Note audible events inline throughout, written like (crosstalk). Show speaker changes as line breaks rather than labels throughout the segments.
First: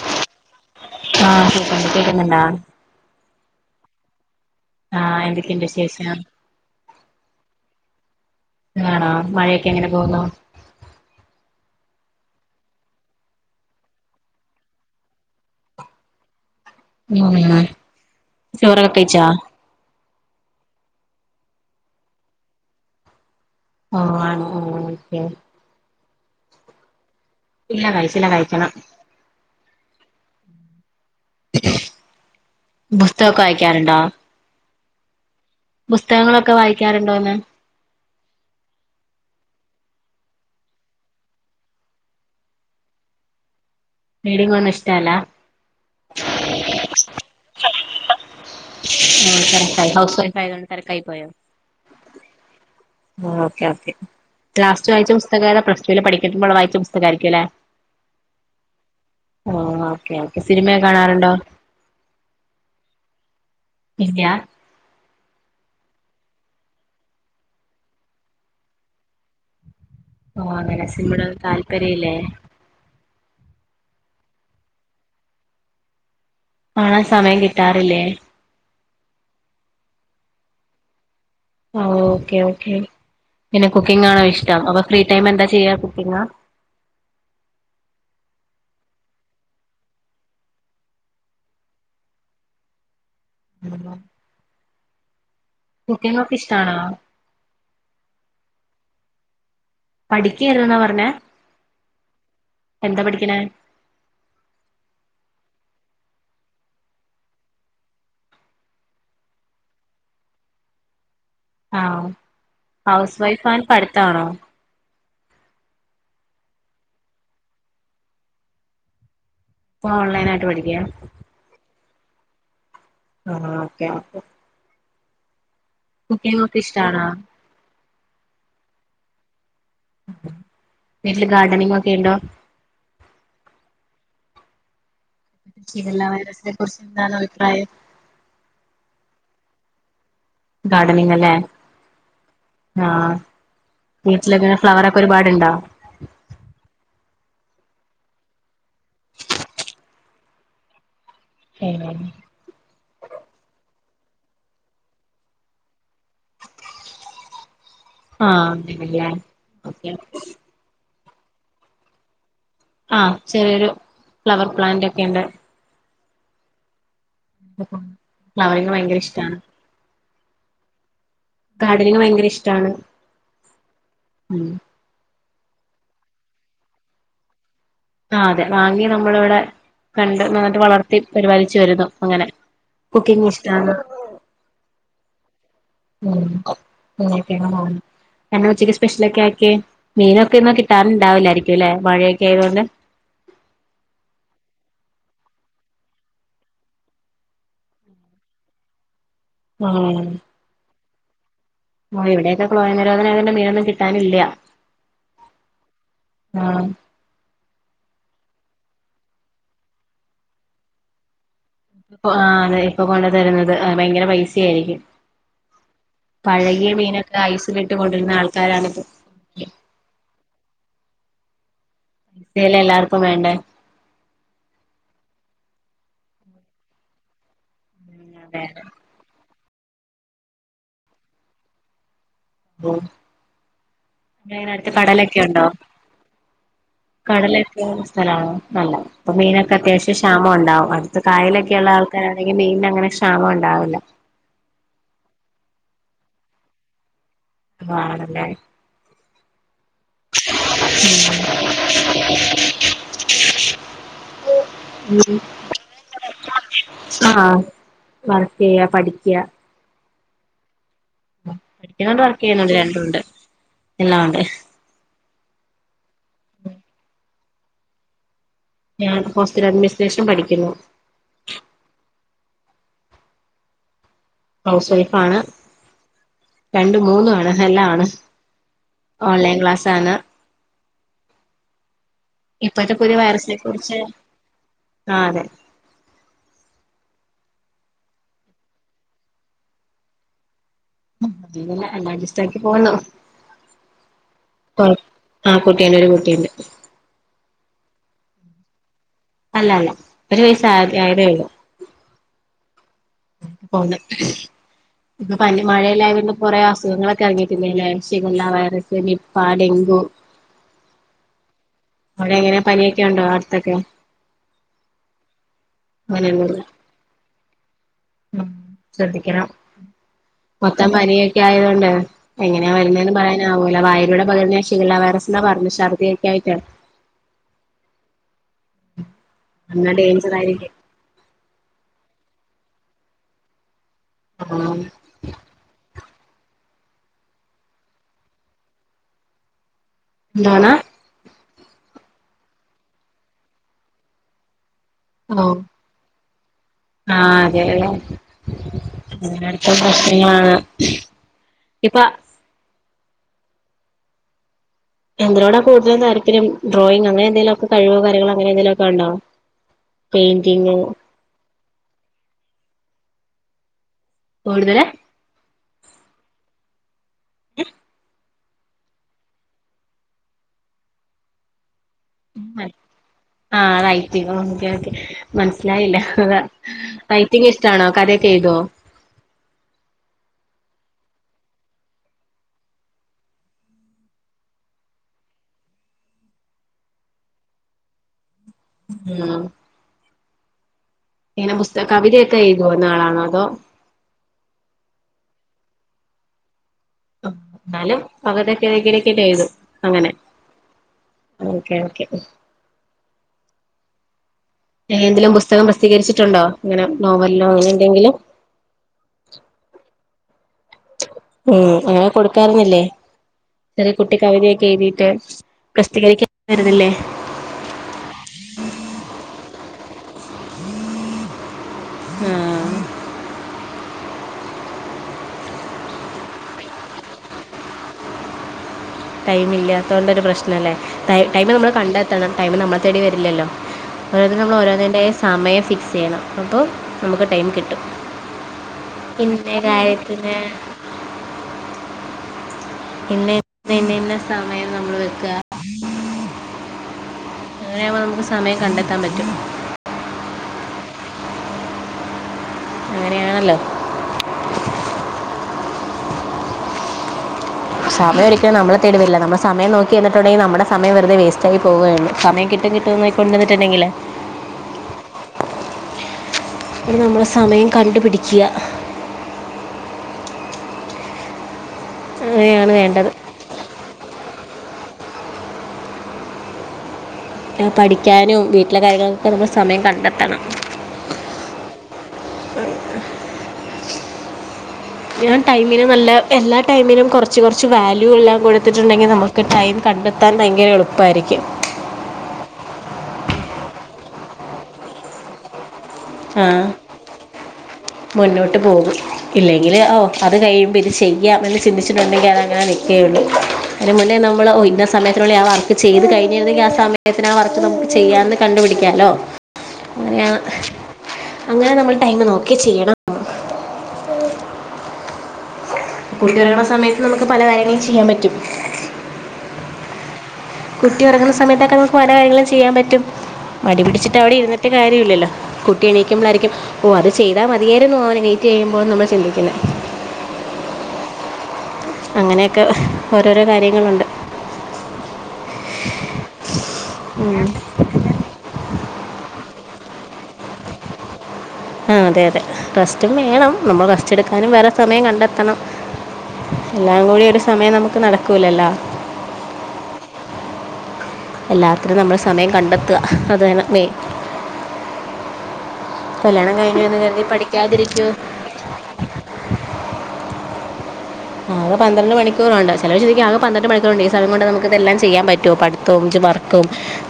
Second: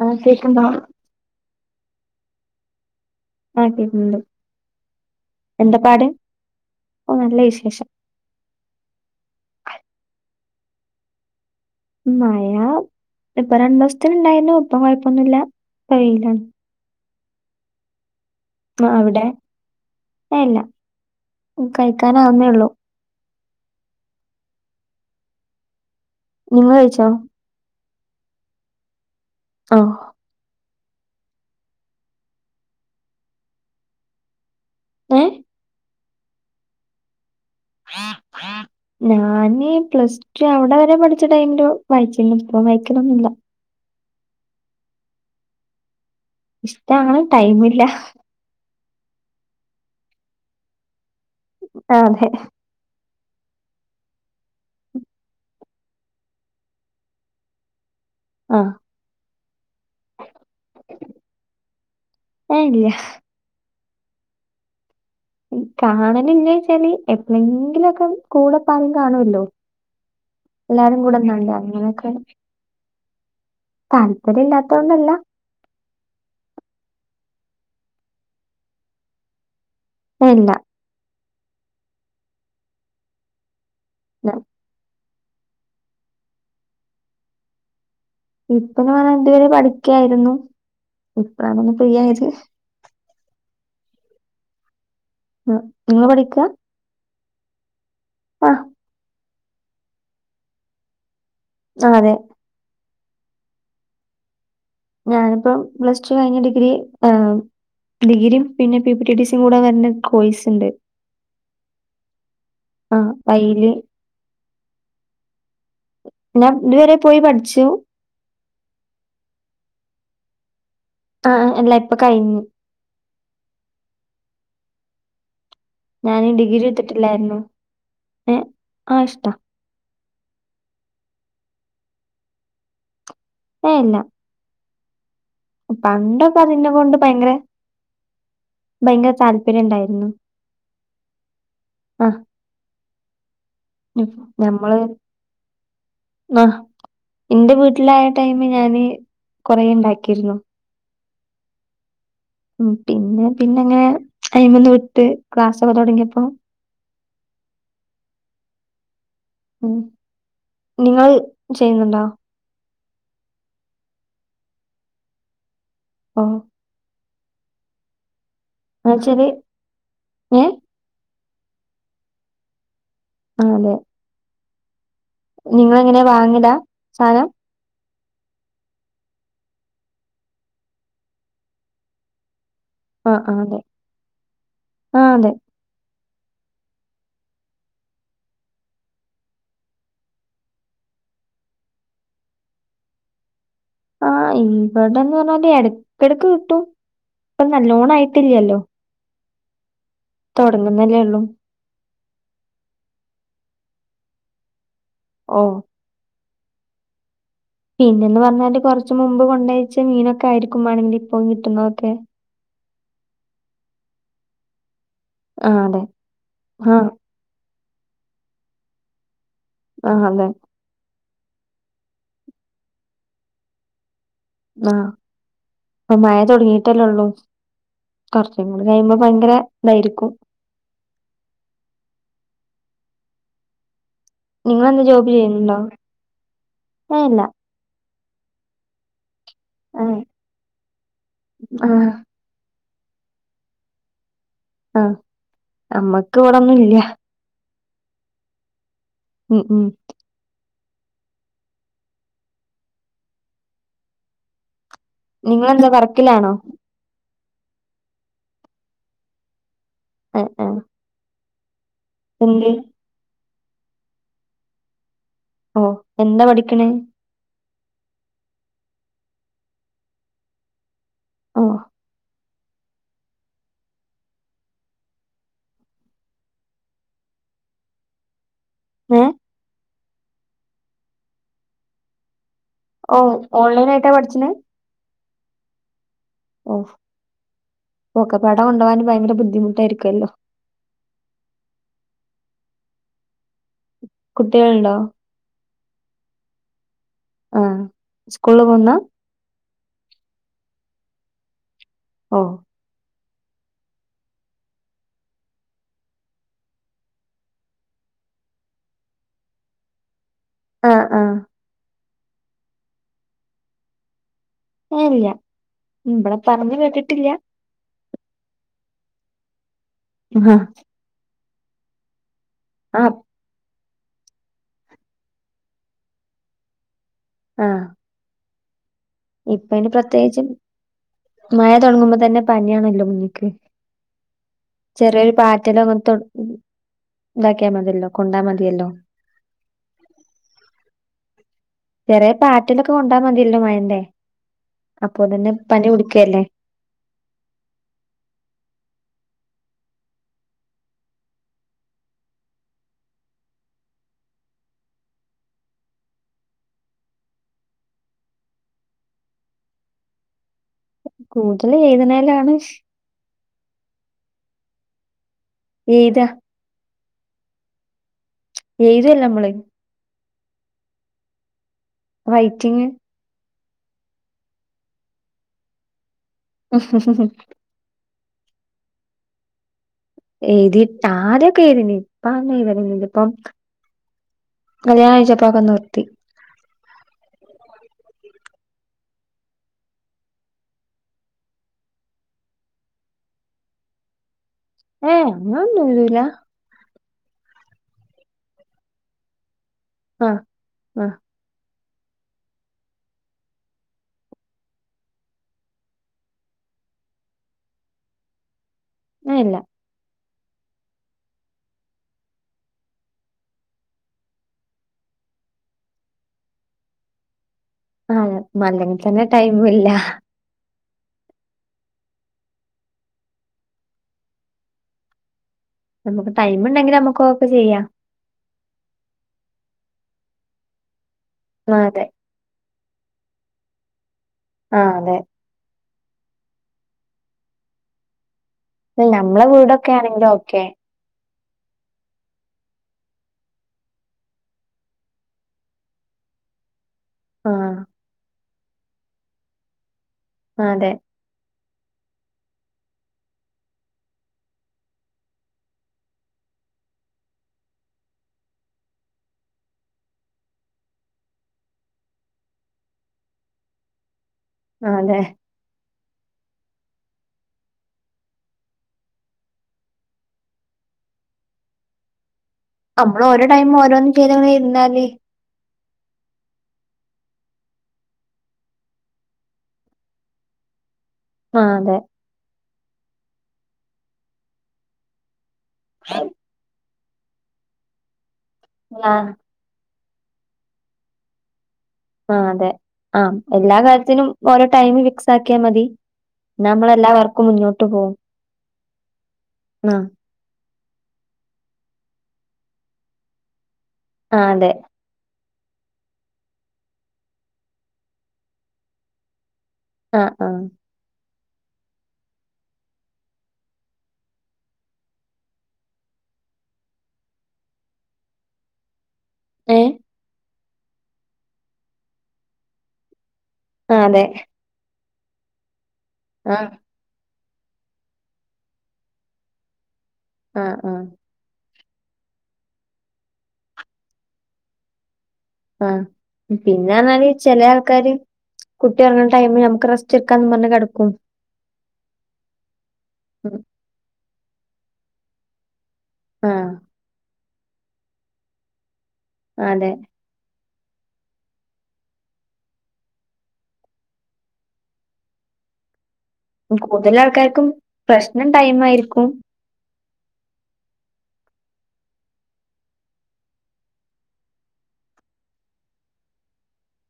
ആഹ കേക്ണ്ടോ
ങ്ങനാ
ആ കേക്കുന്നുണ്ട്
എന്തൊക്കെയുണ്ട്
എന്ത പാട്
വിശേഷം
ഒ നല്ല വിശേഷം
കാണോ മഴയൊക്കെ എങ്ങനെ പോുന്നു
മയാ ഇപ്പ രണ്ടു ദിവസത്തിന് ഇണ്ടായിന്നു ഒപ്പം കുഴപ്പൊന്നുല്ല ഇപ്പ വെയിലാണ്
ഉ ചോറക്കെ കഴിച്ചാ
എ ല്ല കഴിക്കാനാവുന്നേ ഉള്ളൂ
ആഹ ആണോ ഓക്കെ
നിങ്ങൾ കഴിച്ചോ
ഇല്ല കഴിച്ചില്ല കഴിക്കണം
ആഹ
പുസ്തക ഒക്കെ വായിക്കാറുണ്ടോ
ഏ
പുസ്തകങ്ങളൊക്കെ വായിക്കാറുണ്ടോന്ന്
ആ ആ ഞാന് പ്ലസ് ടു അവിടെ വരെ പഠിച്ച ടൈമില് വായിച്ചിന്നു ഇപ്പം വായിക്കലൊന്നില്ല
റീഡിങ് ഒന്നും ഇഷ്ട അല്ല
ഇഷ്ടാണ് ടൈം ഇില്ല
ആ തിരക്കായ് ഹൗസ് വൈഫ് ആയതോണ്ട് തിരക്കായി പോയോ
അ അതെ
ആ ഓക്കെ ഓക്കെ ലാസ്റ്റ് വായിച്ച പുസ്തകത പ്ലസ് ടുവിൽ പഠിക്കുമ്പോുള്ള വായിച്ച പുസ്തകമായിരിക്കും ല്ലേ
ആഹ
ആ ഓക്കെ ഓക്കെ സിനിമയെ കാണാറുണ്ടോ
ഏഹ് ഇല്ല
ഇല്ല
കാണല് ഇല്ലേ വെച്ചാല് എപ്പോഴെങ്കിലുംഒക്കെ കൂടെപ്പം കാണുല്ലോ
ഓഹ് അങ്ങനെ
എല്ലാരും
സിനിമയോട്
കൂടെന്നണ്ട് അങ്ങനെക്കെ
താല്പര്യല്ലേ
താല്പര്യ ഇല്ലാത്തോൊണ്ടല്ല
കാണൻ സമയം കിട്ടാറില്ലേ
അല്ല
ആഹ ഓക്കെ ഓക്കെ പിന്നെ കുക്കിംഗാണോ ഇഷ്ടം അപ്പൊ ഫ്രീ ടൈം എന്താ ചെയ്യാ കുക്കിംഗ
ഇപ്പന്ന് പറഞ്ഞാ എന്തു പേരെ പഠിക്കായിരുന്നു ഇപ്രന്ന പ്രായത് ആ, നിങ്ങള്
കുക്കിങ്ഒക്കെ ഇഷ്ടണോ
ആ്
പഠിക്കായിരുന്നാ പറഞ്ഞെ
ആ അതെ
എന്താ പഠിക്കണെ
ഞാനിപ്പം പ്ലസ് ടു കഴിഞ്ഞ ഡിഗ്രി ആ ഡിഗ്രും പിന്നെ പി പി ഡീസും കൂടെ വരുന്ന കോയ്സ് ഉണ്ട്
ആഹ
ആഹ്
ഹൗസ് വൈഫ് ആ പഠത്താണോ
ഞാ ഇതുവരെ പോയി പഠിച്ചു
ഇപ്പൊ ഓൺലൈനായിയിട്ട് പഠിക്കുക
അപ്പൊ കഴിഞ്ഞു
ആഹ ഓക്കെ ഓക്കെ
ഞാന
കുക്കിംഗ് ഒക്കെ
ഡിഗ്രി
ഇഷ്ടാണോ
എത്തിട്ടില്ലായിരുന്നു ഏ ആ ഇഷ്ട
വീട്ടില് ഗാർഡനിങ് ഒക്കെ ണ്ടോ
ഏ ല്ല
ഷിഗല്ല
പണ്ടൊപ്പോ
വൈറസിനെ
അതിനെ
കുറിച്ച്
കൊണ്ട്
എന്താണ്
ഭയങ്കര
അഭിപ്രായം
ഭയങ്കര താല്പര്യംണ്ടായിരുന്നു
ഗാർഡനിങ് അല്ലേ ആ
ഞമ്മള് ആ എന്റെ വീ വീട്ടിലായ ടൈമ ഞാന് കൊറ ഉണ്ടാക്കിരുന്നു മ് പിന്നെ പിന്നെ ങ്ങനെ അയിന്ന് വിട്ട് ക്ലാസ്ഒക്കെ തുടങ്ങിയപ്പോ
ആ (unintelligible)
നിങ്ങൾ ചെയ്യുന്നുണ്ടോ
ആ ചെറിയൊരു ഫ്ലവർ പ്ലാന്റ് ക്കെുണ്ട്
ഒ
ഫ്ലവറിങ്ങ് ഭയങ്കര
എന്നുവെച്ചാല്
ഇഷ്ടാണ്
ഏ
ഗാർഡനിങ് ഭയങ്കര ഇഷ്ടാണ്
ആതെ
(unintelligible)
നിങ്ങ ളെ എങ്ങനെ വാങ്ങിടാ സാനം
ആ അതെ വാങ്ങി നമ്മള ഇവിടെ കണ്ട് നന്നിട്ട് വളർത്തി പരിപാലിച്ചു വരുന്നു അങ്ങനെ
ആ
കുക്കിംഗ്
ആ അതെ
ഇഷ്ടാണ്
ആ അതെ
(unintelligible) (unintelligible) ഉച്ചക്ക് സ്പെഷ്യലൊക്കെ ആക്കി മീനൊക്കെ ഒന്നും കിട്ടാനണ്ടാവൂില്ലായിരിക്കുംല്ലെ മഴയൊക്കെ ആയതുകൊണ്ട് (inaudible)
ആ ഇവിടെന്ന് പറഞ്ഞാല് ഇടക്കിടക്ക് കിട്ടും ഇപ്പന്നാ ലോൺ ആയിട്ടില്ലല്ലോ തുടങ്ങുന്നല്ലേ ഉള്ളൂ
ഓ ഇവിടെയൊക്കെ ക്ലോയ നിരോധനം അന്റെ മീനൊന്നും കിട്ടാനില്ല
ഓ
ആ
പിന്നെന്ന് പറഞ്ഞാല് കുറച്ച മുമ്പ് കൊണ്ടഴച്ച മീനൊക്കെ ആയിരിക്കും വേണെങ്കിൽ ഇപ്പകി
ആ അത ഇപ്പൊ കൊണ്ടു തരുന്നത് ഭയങ്കര പൈസയായിരിക്കും
ആ അതെ
പഴകിയ
ആ
മീനൊക്കെ ഐസ് ഇിട്ട് കൊണ്ടിരുന്ന ആൾക്കാരാണിപ്പോ
ആ അതെ
(unintelligible) എല്ലാർക്കും വേണ്ടേ
ആ അപ്പ മഴ തുടങ്ങിട്ടല്ലേള്ളൂ
ഉം അതെ
കുറച്ചും കൂടെ കഴിയുമ്പോ ഭയങ്കര തായിരിക്കും
(unintelligible) (unintelligible)
നിങ്ങളെന്താ ജോബ്
കടലൊക്കെ ഉണ്ടോ
ചെയ്യുന്നുണ്ടോ ഏ ഇല്ല
കടലൊക്കെ (unintelligible) മീനൊക്കെ
ഏ
അത്യാവശ്യ ക്ഷാമ ഉണ്ടാവകും അടുത്ത കായലൊക്കെയള്ള
ആ
ആൾക്കാരാണെങ്കിൽ മീന അങ്ങനെ ക്ഷാമ ണ്ടാവില്ല
ആ അമ്മക്ക് ഇവിടൊന്നും ഇല്ല
ആണല്ലേ
മ് മ്
(inaudible)
നിങ്ങളെന്താ വർക്കിലാണോ
ആ വർക്ക് ചെയ്യ പഠിക്ക
ആ ആ
പഠിക്കുന്നുണ്ട് വർക്ക് ചെയ്യുന്നുണ്ട് രണ്ടുണ്ട് എല്ലാംണ്ട്
ഓ എന്താ പഠിക്കണ
ഞാൻ ഹോസ്റ്റൽ അഡ്മിനിസ്ട്രേഷൻ പഠിക്കുന്നു
ഓ
ഹൗസ് വൈഫ് ആണ് രണ്ടു മൂന്നു ആണ് എല്ലാണ്
ഏ
ഓൺലൈൻ ക്ലാസ് ആണ് ഇപ്പഴത്തെ പുതിയ
ഓ
വൈറസിനെ
ഓൺലൈൻ
കുറിച്ച്
ആയിട്ടാ പഠിച്ചണേ
ആ അതെ
ഓ ഓക്കെ പട കൊണ്ടോവാൻ ഭയങ്കര ബുദ്ധിമുട്ടായിരിക്കോല്ലോ
അതെ എല്ലാ അഡ്ജസ്റ്റാക്കി പോകുന്നു കൊ
കുട്ടികളുണ്ടോ
ആ കുട്ടീണ്ട് ഒരു കുട്ടീണ്ട്
സ്കൂളില് പോകുന്നാ
അല്ല അല്ല ഒരു വയസ് ആയത് ആയതേ ഉള്ളു
ഓ
പോകുന്ന് ഇപ്പൊ പനി മഴയെല്ലായോണ്ട് കൊറെ അസുഖങ്ങളൊക്കെ ഇറങ്ങിയിട്ടില്ലല്ലേ ഷിഗല്ല വൈറസ്, നിപ്പ, ഡെങ്ക ഉ
ആ ആ
അവിടെ എങ്ങനെയാ പനിയെക്കെണ്ടോ അടുത്തൊക്കെ
ഇല്ല ഇവിട
അങ്ങനെയൊന്നുല്ല
പറഞ്ഞ് കേട്ടിട്ടില്ല
ശ്രദ്ധിക്കണം
ആ
മൊത്തം പനിയെക്കെ ആയോണ്ടേ എങ്ങനെയാ
ആ
വരുന്നെന്ന് പറയാനാ വൂല്ല വായേലൂടെ പകരുന്ന ഷിഗല്ല വൈറസ് ന്നാ പറഞ്ഞ് ഛർദ്ദിക്കേ ആയിട്ടേ
ആ ഇപ്പ ഇനി
എന്നാ ഡേഞ്ചർ
പ്രത്യേകിച്ചും
ആയിരിക്കും
മഴ തൊടങ്ങുമ്പോ തന്നെ പനിയാണല്ലോ മുന്നിക്ക്
ആ
ചെറിയൊരു പാറ്റലോ അങ്ങൻത്തോ ഇതാക്കിയാ മതിയല്ലോ കൊണ്ടാ മതിയല്ലോ
എന്താണ്
ചെറിയ പാറ്റലൊക്കെ കൊണ്ടാ മതിയല്ലോ മഴേന്റെ അപ്പൊ തന്നെ
ആഹ്
പനി പുടിക്കേല്ലേ
ആ ഇനി അടുത്ത പ്രശ്നമാ ഇപ്പ എന്തിനോടാ കൂടുലും താല്പര്യം ഡ്രോയിങ് അങ്ങനെ എന്തേലൊക്കെ കഴിവോ കാര്യങ്ങളോ അങ്ങനെന്തെങ്കിലുക്കെ ഒണ്ടോ പെയ്ന്റിങ്ങ്
കൂടുതൽ എഴുതണേനാണ്
കൂടുതല്
എയ്താ
(unintelligible)
എഴ്ല്ലമ്മള് റൈറ്റിങ്
ആ റൈറ്റിംങ്ങ് ഓക്കെ ഓക്കെ മനസ്സിലായില്ല ഹ്‌താ റൈറ്റിങ്ങ് ഇഷ്ടാണോ കഥേ ചെയ്തോ
എയ്തിട്ട് ആദ്യൊക്കെ എഴുതീനി ഇപ്പ അങ്ങനെഴുതലില്ലല്ലൊ ഇപ്പം കല്യാണാഴ്ചപ്പൊക്ക നിർത്തി
ഉം ഇങ്ങനെ പുസ്ത കവിതേക്ക എയ്തോരുന്ന ആളാണോ അതോ
ഏങ്ങൊന്നും എയ്തൂല്ല
ആഎന്നാലും (unintelligible)
ആ ആ
ഓക്കെ ഓക്കെ എ എന്തെലും പുസ്തകം പ്രസിദ്ധീകരിച്ചിട്ടുണ്ടോ ഇങ്ങനെ നോവലിലോ അങ്ങനെ എന്തെങ്കിലും
ആ ഇല്ല
ഊം അങ്ങന കൊടുക്കാരുന്നില്ലേ ചെറിയ കുട്ടി കവിതയൊക്കെ എഴുതീട്ട് പ്രസ്ദ്ധികരിക്കാൻ (unintelligible) ല്ലേ
ഉം ഇല്ലാ
ആ
നമുക്ക് ടൈമ് ഇണ്ടെങ്കില് നമുക്ക് ഓക്കെ ചെയ്യാം
ടൈം ഇല്ലാത്തൊണ്ടൊരു പ്രശ്നംല്ലേ ടൈ ടൈമ് നമ്മള്
ആ അതെ
കണ്ടെത്തണം ടൈമ് നമ്മളെ തേടി വരില്ലല്ലോ ഓരോന്നിന് നമ്മള്
ആ
ഓരോന്നിന്റെയും
അതെ
സമയം ഫിക്സ് ചെയ്യണം അപ്പോ നമുക്ക് ടൈം കിട്ടും
നമ്മളെ
പിന്നെ
വീടൊക്കെ ആണെങ്കിലും
കാര്യത്തിന്
ഓക്കെ
ഇന്ന ഇന്നെ ഇന്ന സമയം നമ്മള് വെക്ക
ആ
അങ്ങനെയാവുമ്പോ നമുക്ക് സമയം കണ്ടെത്താൻ പറ്റും
ആ അതെ
അങ്ങനെയാണല്ലോ സമയം ഒരിക്കലും നമ്മളെ തേടിവരില്ല നമ്മള് സമയം നോക്കിരിന്നിട്ടുണ്ടെങ്കി നമ്മടെ സമയം വെറുതെ വേസ്റ്റ് ആയി പോവേള്ളൂ സമയം കിട്ട കിട്ടും കിട്ടുംന്ന് നോക്കിയോണ്ടിരുന്ന്ട്ട്ണ്ടെങ്കില്
ആ അതെ
ഇനി നമ്മള് സമയം കണ്ടുപിടിക്ക്യ അങ്ങനെയാണ് വേണ്ടത്
നമ്മള് ഓരോ ടൈം ഓരോന്നും ചെയ്തവടെ ഇരുന്നാല്
പഠിക്കാനും വീട്ടിലെ കാര്യങ്ങൾക്കൊക്കെ സമയം കണ്ടെത്തണം
ആ അതെ
ഞാൻ ടൈമിന് നല്ല എല്ലാ ടൈമിനും കൊറച്ച് കൊറച്ച് വാല്യൂ എല്ലാം കൊടു ത്തിട്ടുണ്ടെങ്കി
ആഹ്
നമുക്ക് ടൈം കണ്ടെത്താൻ ഭയങ്കര എളുപ്പായിരിക്കും
ആ അതെ ആ എല്ലാ കാര്യത്തിനും ഓരോ ടൈമ് ഫിക്സ് ആക്കിയാ മതി
ആ
എന്നാ നമ്മളെ എല്ലാ വർക്കും മുന്നോട്ട് പോകും
മുന്നോട്ട് പോകും ഇല്ലെങ്കില് ഓ
ആഹ്
അത് കഴിയുമ്പ ഇത് ചെയ്യാം എന്ന് ചിന്തിച്ചിട്ടുണ്ടെങ്കി അത് അങ്ങനെ നിക്കേയുള്ളൂ അയിന് മുന്നേ
ആഹ്
നമ്മള് ഓ
അതെ
ഇന്ന സമയത്തിനുള്ളിൽ ആ വർക്ക ക്ക് ചെയ്ത് കഴിഞ്ഞിരുന്നെങ്കിൽ ആ സമയത്തിനാ വർക്ക് നമുക്ക് ചെയ്യാന്ന് കണ്ടുപിടിക്കാലോ അയ
ആഹ് ആഹ്
അങ്ങനെ നമ്മള് ടൈമ് നോക്കി ചെയ്യണം തുണി കഴുകണ സമയത്ത് നമുക്ക് പല കാര്യങ്ങളും ചിയ്യാൻ പറ്റും
ഏഹ്
കുട്ടി ഉറങ്ങണ സമയത്തൊക്കെ നമുക്ക് പല കാര്യങ്ങളും ചെയ്യാൻ പറ്റും മടി
ആഹ്
പിടിച്ചിട്ട്
അതെ
അവിടെ ഇരുന്നിട്ട് കാര്യല്ലല്ലോ കുട്ടി എണീക്കുമ്പളായിരിക്കും
ആഹ്
ഓ അത് ചെയ്താ മതിയാരുന്നു അവനെണീറ്റ് ചെയ്യുമ്പോന്ന് നമ്മള് ചിന്തിക്കുന്നേ
ആ ആ
അങ്ങനെക്കെ ഓരോരോ കാര്യങ്ങളൊണ്ട്
ആ പിന്നെന്നാല്
ഉം.
ചെല ആൾക്കാര് കുട്ടി ഒറങ്ങണ ടൈമില് നമുക്ക് റസ്റ്റ് എടുക്കാന്ന് പറഞ്ഞ് കെടക്കും
ആ അതെ അതെ റസ്റ്റും വേണം നമ്മൾ റസ്റ്റ് എടുക്കാനും വേറെ സമയം കണ്ടെത്തണം
ആഹ്
എല്ലാം കൂടി ഒരു സമയം നമുക്ക് നടക്കൂലല്ലോ
അതെ
എല്ലാത്തിനും നമ്മൾ സമയം കണ്ടെത്ത അതാണ് മെയ്ൻ
കൂടുതൽ ആൾക്കാർക്കും
പഠിക്കാതിരിക്കുമോ
പ്രശ്നം ടൈം ആയിരിക്കും
ആകെ പന്ത്രണ്ട് മണിക്കൂറുണ്ട് ചെലര് ചോയ്ക്കും ആകെ പന്ത്രണ്ട് മണിക്കൂറണ്ട് ഈ സമയം കൊണ്ട് നമുക്ക് ഇതെല്ലാം ചെയ്യാൻ പറ്റോ പഠത്തോം ജോ വർക്കും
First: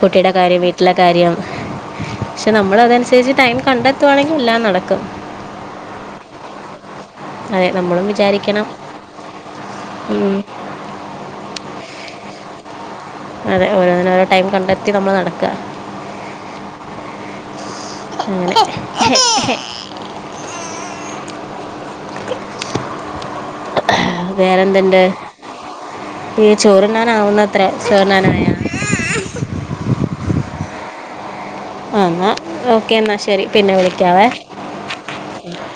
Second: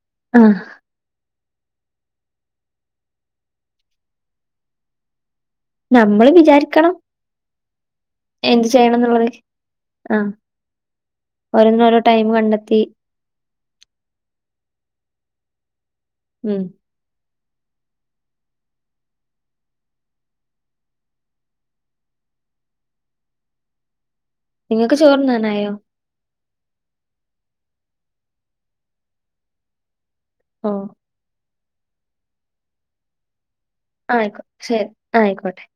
കുട്ടിടെ
ആഹ്
കാര്യം വീട്ടിലെ കാര്യം പക്ഷെ നമ്മൾ അതനുസരിച്ച് ടൈം കണ്ടെത്തുവാണെങ്കിൽ എല്ലാം നടക്കും
നമ്മള് വിചാരിക്കണം
അതെ നമ്മളും വിചാരിക്കണം
എന്ത് ചെയ്യണം എന്നുള്ളത് ആഹ്
ഉം.
ഓരോന്നിനും ഓരോ ടൈം കണ്ടെത്തി
അതെ ഓരോന്നിനും ഓരോ ടൈം കണ്ടെത്തി നമ്മള് നടക്ക
ഉം
ഉം
നിങ്ങക്ക് ചോർണ്ണുന്നായോ
ഇല്ല ചോറിനുണ്ണാൻ ആവുന്നത്ര ചോറുണ്ണാനായോ
ഓ
ആ എന്നാ ഓക്കെ എന്നാ ശരി പിന്നെ വിളിക്കാവേ
ആയിക്കോ ശരി ആയിക്കോട്ടെ